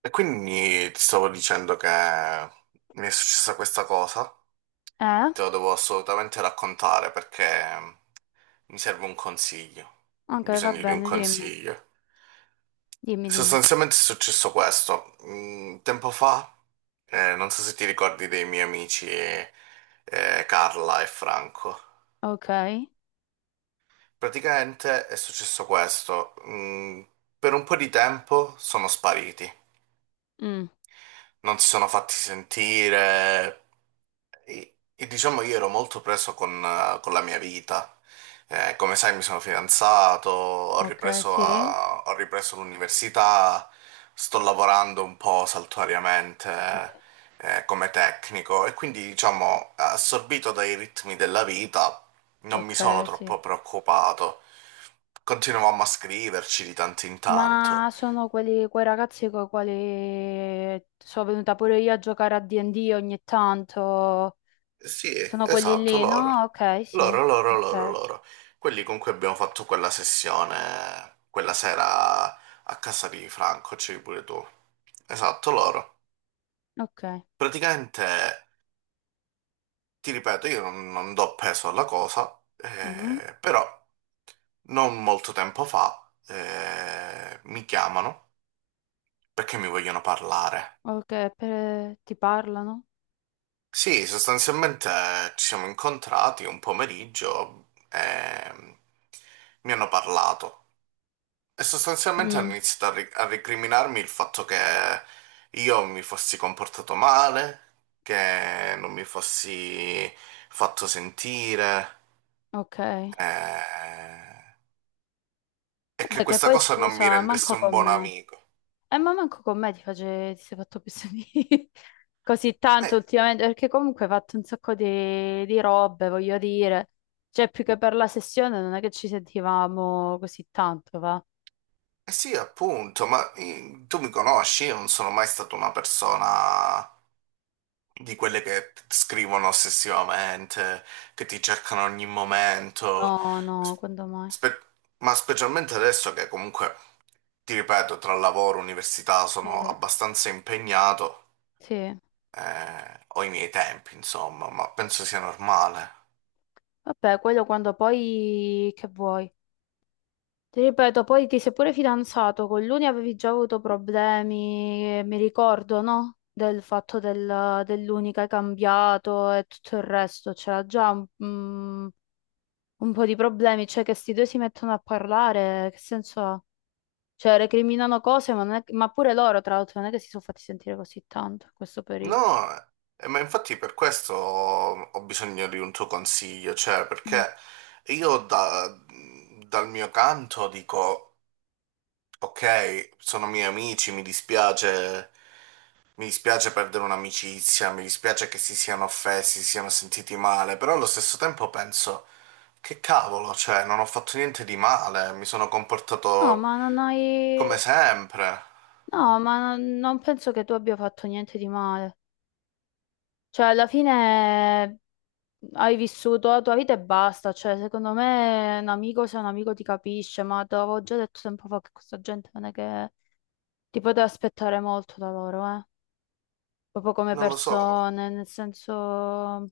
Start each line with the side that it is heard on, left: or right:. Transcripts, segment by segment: right: E quindi ti stavo dicendo che mi è successa questa cosa,
left: Eh?
right: te lo devo assolutamente raccontare perché mi serve un consiglio, ho
left: Ok, va
right: bisogno di un
left: bene, dimmi,
right: consiglio.
left: dimmi, dimmi.
right: Sostanzialmente è successo questo, tempo fa, non so se ti ricordi dei miei amici Carla e Franco.
left: Ok.
right: Praticamente è successo questo, per un po' di tempo sono spariti,
left: Mm.
right: non si sono fatti sentire. E diciamo io ero molto preso con la mia vita. Come sai, mi sono fidanzato,
left: Ok, sì.
right: ho ripreso l'università, sto lavorando un po'
left: Sì,
right: saltuariamente, come tecnico e quindi, diciamo, assorbito dai ritmi della vita, non mi sono
left: ok, sì.
right: troppo preoccupato. Continuavamo a scriverci di tanto in tanto.
left: Ma sono quelli, quei ragazzi con i quali sono venuta pure io a giocare a D&D ogni tanto.
right: Sì,
left: Sono quelli
right: esatto,
left: lì,
right: loro.
left: no? Ok, sì.
right: Loro, loro, loro,
left: Ok,
right: loro. Quelli con cui abbiamo fatto quella sessione, quella sera a casa di Franco, c'eri pure tu. Esatto, loro.
left: ok.
right: Praticamente, ti ripeto, io non do peso alla cosa,
left: Mm.
right: però non molto tempo fa mi chiamano perché mi vogliono parlare.
left: Ok, ti parlano?
right: Sì, sostanzialmente ci siamo incontrati un pomeriggio e mi hanno parlato. E sostanzialmente hanno
left: Mm,
right: iniziato a recriminarmi il fatto che io mi fossi comportato male, che non mi fossi fatto sentire,
left: ok.
right: eh, e che
left: Vabbè, che
right: questa
left: poi
right: cosa non mi
left: scusa,
right: rendesse
left: manco
right: un
left: con
right: buon
left: me.
right: amico.
left: Ma manco con me ti sei fatto pessimi così tanto
right: Eh,
left: ultimamente, perché comunque hai fatto un sacco di robe, voglio dire. Cioè, più che per la sessione non è che ci sentivamo così tanto, va?
right: eh sì, appunto, ma tu mi conosci, io non sono mai stata una persona di quelle scrivono ossessivamente, che ti cercano a ogni momento,
left: No, no, quando mai?
right: Spe- ma specialmente adesso che comunque... Ti ripeto, tra lavoro e università
left: Sì,
right: sono abbastanza impegnato,
left: sì.
right: ho i miei tempi, insomma, ma penso sia normale.
left: Vabbè, quello quando poi che vuoi. Ti ripeto, poi ti sei pure fidanzato, con l'Uni avevi già avuto problemi, mi ricordo, no? Del fatto dell'Uni che hai cambiato e tutto il resto, c'era già un un po' di problemi, cioè che sti due si mettono a parlare, che senso ha? Cioè, recriminano cose, ma, non è- ma pure loro, tra l'altro, non è che si sono fatti sentire così tanto in questo periodo.
right: No, ma infatti per questo ho bisogno di un tuo consiglio, cioè
left: Mm.
right: perché io da- dal mio canto dico, ok, sono miei amici, mi dispiace perdere un'amicizia, mi dispiace che si siano offesi, si siano sentiti male, però allo stesso tempo penso... Che cavolo, cioè, non ho fatto niente di male, mi sono
left: No,
right: comportato
left: ma non hai...
right: come sempre.
left: No, ma non penso che tu abbia fatto niente di male. Cioè, alla fine hai vissuto la tua vita e basta. Cioè, secondo me un amico se un amico ti capisce, ma te l'avevo già detto tempo fa che questa gente non è che ti poteva aspettare molto da loro, eh. Proprio come
right: Non lo so,
left: persone, nel senso...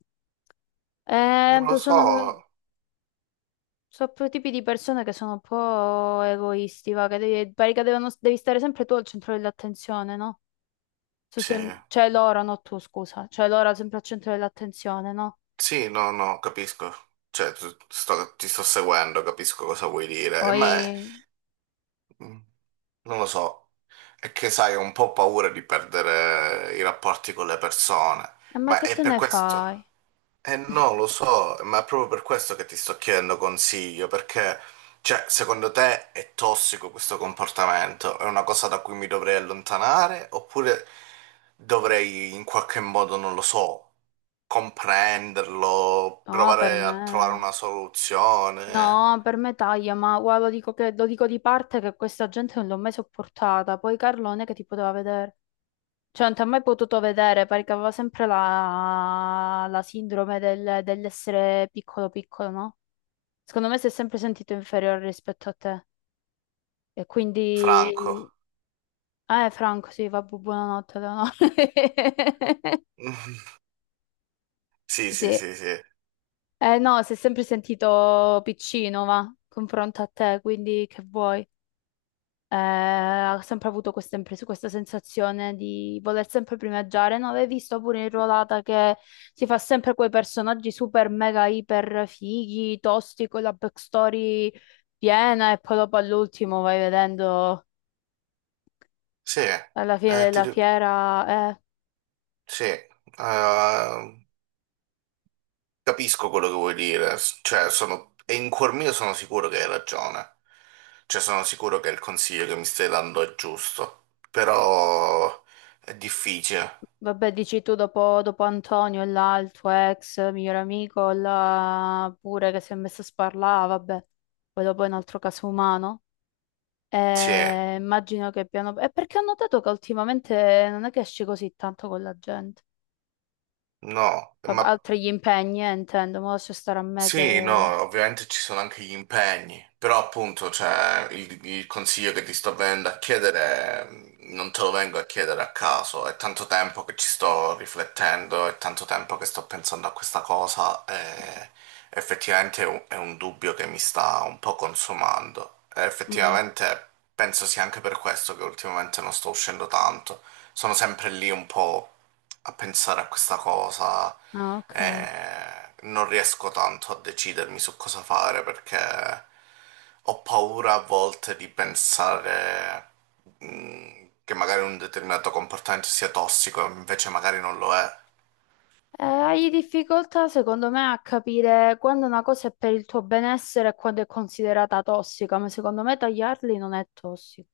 right: non lo
left: Sono,
right: so.
left: so quei tipi di persone che sono un po' egoisti, va, che devi, pare devi stare sempre tu al centro dell'attenzione, no?
right: Sì,
left: Cioè loro, no tu, scusa, cioè loro sempre al centro dell'attenzione, no?
right: sì, no, no, capisco. Cioè, ti sto seguendo, capisco cosa vuoi dire.
left: Poi,
right: Mm, non lo so. È che, sai, ho un po' paura di perdere i rapporti con le persone,
left: ma
right: ma
left: che
right: è
left: te
right: per
left: ne
right: questo.
left: fai?
right: Eh no, lo so, ma è proprio per questo che ti sto chiedendo consiglio, perché, cioè, secondo te è tossico questo comportamento? È una cosa da cui mi dovrei allontanare? Oppure dovrei in qualche modo, non lo so, comprenderlo,
left: No, per
right: provare
left: me,
right: a trovare una soluzione?
left: no, per me taglia, ma guarda, lo dico, lo dico di parte che questa gente non l'ho mai sopportata, poi Carlone che ti poteva vedere. Cioè, non ti ha mai potuto vedere perché aveva sempre la sindrome dell'essere piccolo piccolo, no? Secondo me si è sempre sentito inferiore rispetto a te. E quindi...
right: Franco.
left: Franco, sì, vabbè, buonanotte, Leonora.
right: Sì, sì,
left: Sì.
right: sì, sì.
left: No, si è sempre sentito piccino, va, confronto a te, quindi che vuoi? Ha sempre avuto questa sensazione di voler sempre primeggiare. Non l'hai visto pure in Ruolata che si fa sempre quei personaggi super mega iper fighi, tosti, con la backstory piena e poi dopo all'ultimo vai vedendo
right: Sì,
left: alla fine della fiera,
right: sì, capisco quello che vuoi dire, cioè, sono, e in cuor mio sono sicuro che hai ragione. Cioè, sono sicuro che il consiglio che mi stai dando è giusto, però è difficile.
left: vabbè, dici tu dopo Antonio e là il tuo ex miglior amico, là pure che si è messo a sparlare, vabbè, poi dopo è un altro caso umano.
right: Sì,
left: Immagino che piano... È perché ho notato che ultimamente non è che esci così tanto con la gente.
right: no, ma.
left: Vabbè, altri gli impegni, intendo, ma lascia stare a me
right: Sì,
left: che...
right: no, ovviamente ci sono anche gli impegni, però appunto, cioè, il consiglio che ti sto venendo a chiedere, non te lo vengo a chiedere a caso, è tanto tempo che ci sto riflettendo, è tanto tempo che sto pensando a questa cosa e effettivamente è un dubbio che mi sta un po' consumando. E
left: Mm.
right: effettivamente penso sia anche per questo che ultimamente non sto uscendo tanto, sono sempre lì un po' a pensare a questa cosa
left: Ah, ok.
right: e non riesco tanto a decidermi su cosa fare perché ho paura a volte di pensare che magari un determinato comportamento sia tossico, invece magari non lo è.
left: Hai difficoltà, secondo me, a capire quando una cosa è per il tuo benessere e quando è considerata tossica, ma secondo me tagliarli non è tossico.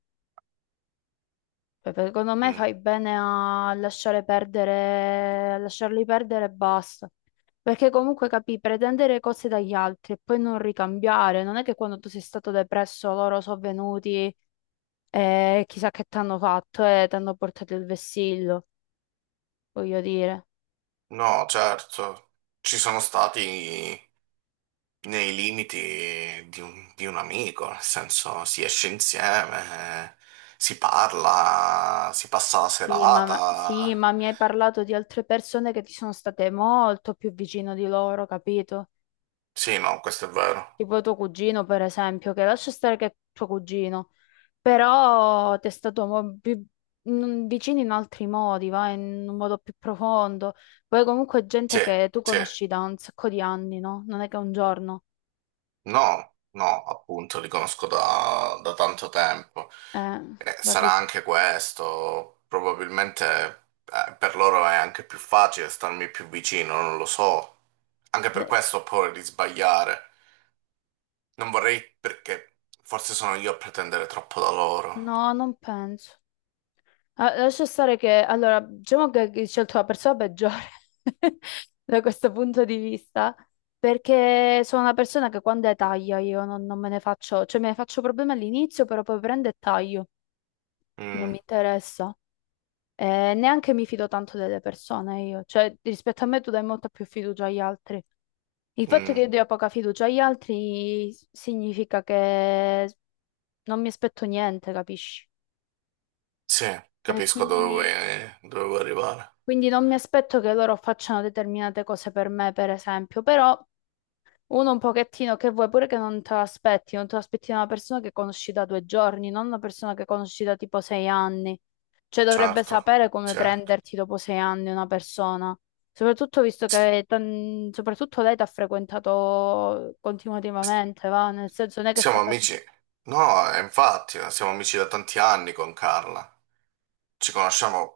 left: Cioè, secondo me
right: Mm.
left: fai bene a lasciare perdere, a lasciarli perdere e basta. Perché comunque capì, pretendere cose dagli altri e poi non ricambiare, non è che quando tu sei stato depresso loro sono venuti e chissà che ti hanno fatto e ti hanno portato il vessillo, voglio dire.
right: No, certo, ci sono stati nei limiti di un amico, nel senso si esce insieme, si parla, si passa la
left: Sì, sì,
right: serata.
left: ma mi hai parlato di altre persone che ti sono state molto più vicino di loro, capito?
right: Sì, no, questo è vero.
left: Tipo tuo cugino, per esempio, che lascia stare che è tuo cugino. Però testatomo più vicini in altri modi, va in un modo più profondo. Poi comunque è
right: Sì,
left: gente che tu
right: sì.
left: conosci da un sacco di anni, no? Non è che un giorno.
right: No, no, appunto, li conosco da tanto tempo.
left: Eh,
right: Sarà
left: capi-
right: anche questo, probabilmente per loro è anche più facile starmi più vicino, non lo so. Anche per
left: eh,
right: questo ho paura di sbagliare. Non vorrei perché forse sono io a pretendere troppo da loro.
left: No, non penso. Ah, lascia stare che, allora, diciamo che hai scelto la persona peggiore da questo punto di vista, perché sono una persona che quando è taglia io non me ne faccio, cioè me ne faccio problemi all'inizio, però poi prendo e taglio, non
right: Mm,
left: mi interessa. Neanche mi fido tanto delle persone io, cioè rispetto a me tu dai molta più fiducia agli altri. Il fatto che
right: mm,
left: io dia poca fiducia agli altri significa che non mi aspetto niente, capisci?
right: sì,
left: E
right: capisco
left: quindi,
right: dove vuoi arrivare.
left: quindi non mi aspetto che loro facciano determinate cose per me, per esempio, però uno un pochettino che vuoi pure che non te l'aspetti, non te l'aspetti da una persona che conosci da 2 giorni, non una persona che conosci da tipo 6 anni. Cioè dovrebbe
right: Certo,
left: sapere come
right: certo.
left: prenderti dopo 6 anni una persona. Soprattutto visto soprattutto lei ti ha frequentato
right: S-
left: continuativamente, va? Nel senso non è che è
right: Siamo
left: stata tipo...
right: amici. No, infatti, siamo amici da tanti anni con Carla. Ci conosciamo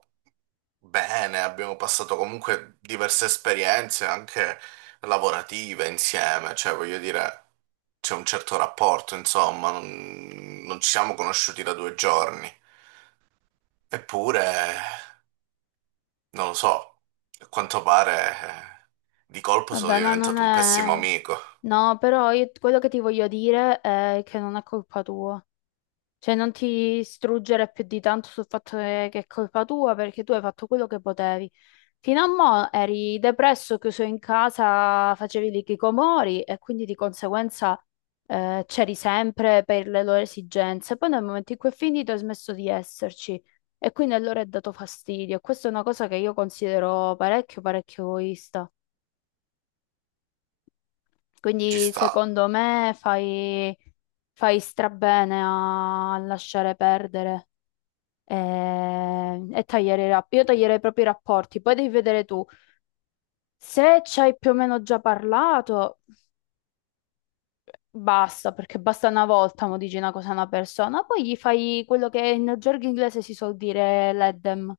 right: bene, abbiamo passato comunque diverse esperienze anche lavorative insieme, cioè voglio dire, c'è un certo rapporto, insomma, non ci siamo conosciuti da due giorni. Eppure, non lo so, a quanto pare di colpo sono
left: Vabbè, ma non
right: diventato un pessimo
left: è....
right: amico.
left: No, quello che ti voglio dire è che non è colpa tua. Cioè, non ti struggere più di tanto sul fatto che è colpa tua perché tu hai fatto quello che potevi. Fino a mo' eri depresso, chiuso in casa, facevi i chicomori e quindi di conseguenza c'eri sempre per le loro esigenze. Poi nel momento in cui è finito hai smesso di esserci e quindi allora è dato fastidio. Questa è una cosa che io considero parecchio, parecchio egoista.
right: Ci
left: Quindi
right: sta.
left: secondo me fai strabene a lasciare perdere, e tagliare i rapporti. Io taglierei proprio i rapporti, poi devi vedere tu. Se ci hai più o meno già parlato, basta, perché basta una volta mo dici una cosa a una persona, poi gli fai quello che in gergo inglese si suol dire l'eddem,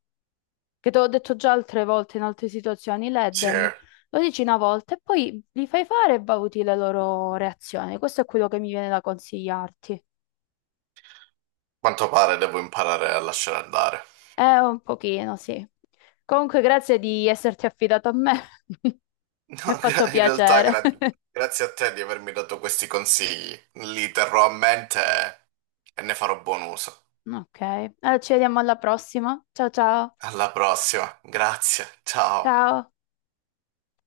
left: che te l'ho detto già altre volte in altre situazioni,
right: Sì,
left: l'eddem.
right: a
left: Lo dici una volta e poi li fai fare e valuti le loro reazioni. Questo è quello che mi viene da consigliarti.
right: quanto pare devo imparare a lasciare andare.
left: Un pochino, sì. Comunque, grazie di esserti affidato a me. Mi ha
right: No,
left: fatto
right: in realtà
left: piacere.
right: grazie a te di avermi dato questi consigli. Li terrò a mente e ne farò buon uso.
left: Ok, allora ci vediamo alla prossima. Ciao ciao.
right: Alla prossima, grazie, ciao.
left: Ciao.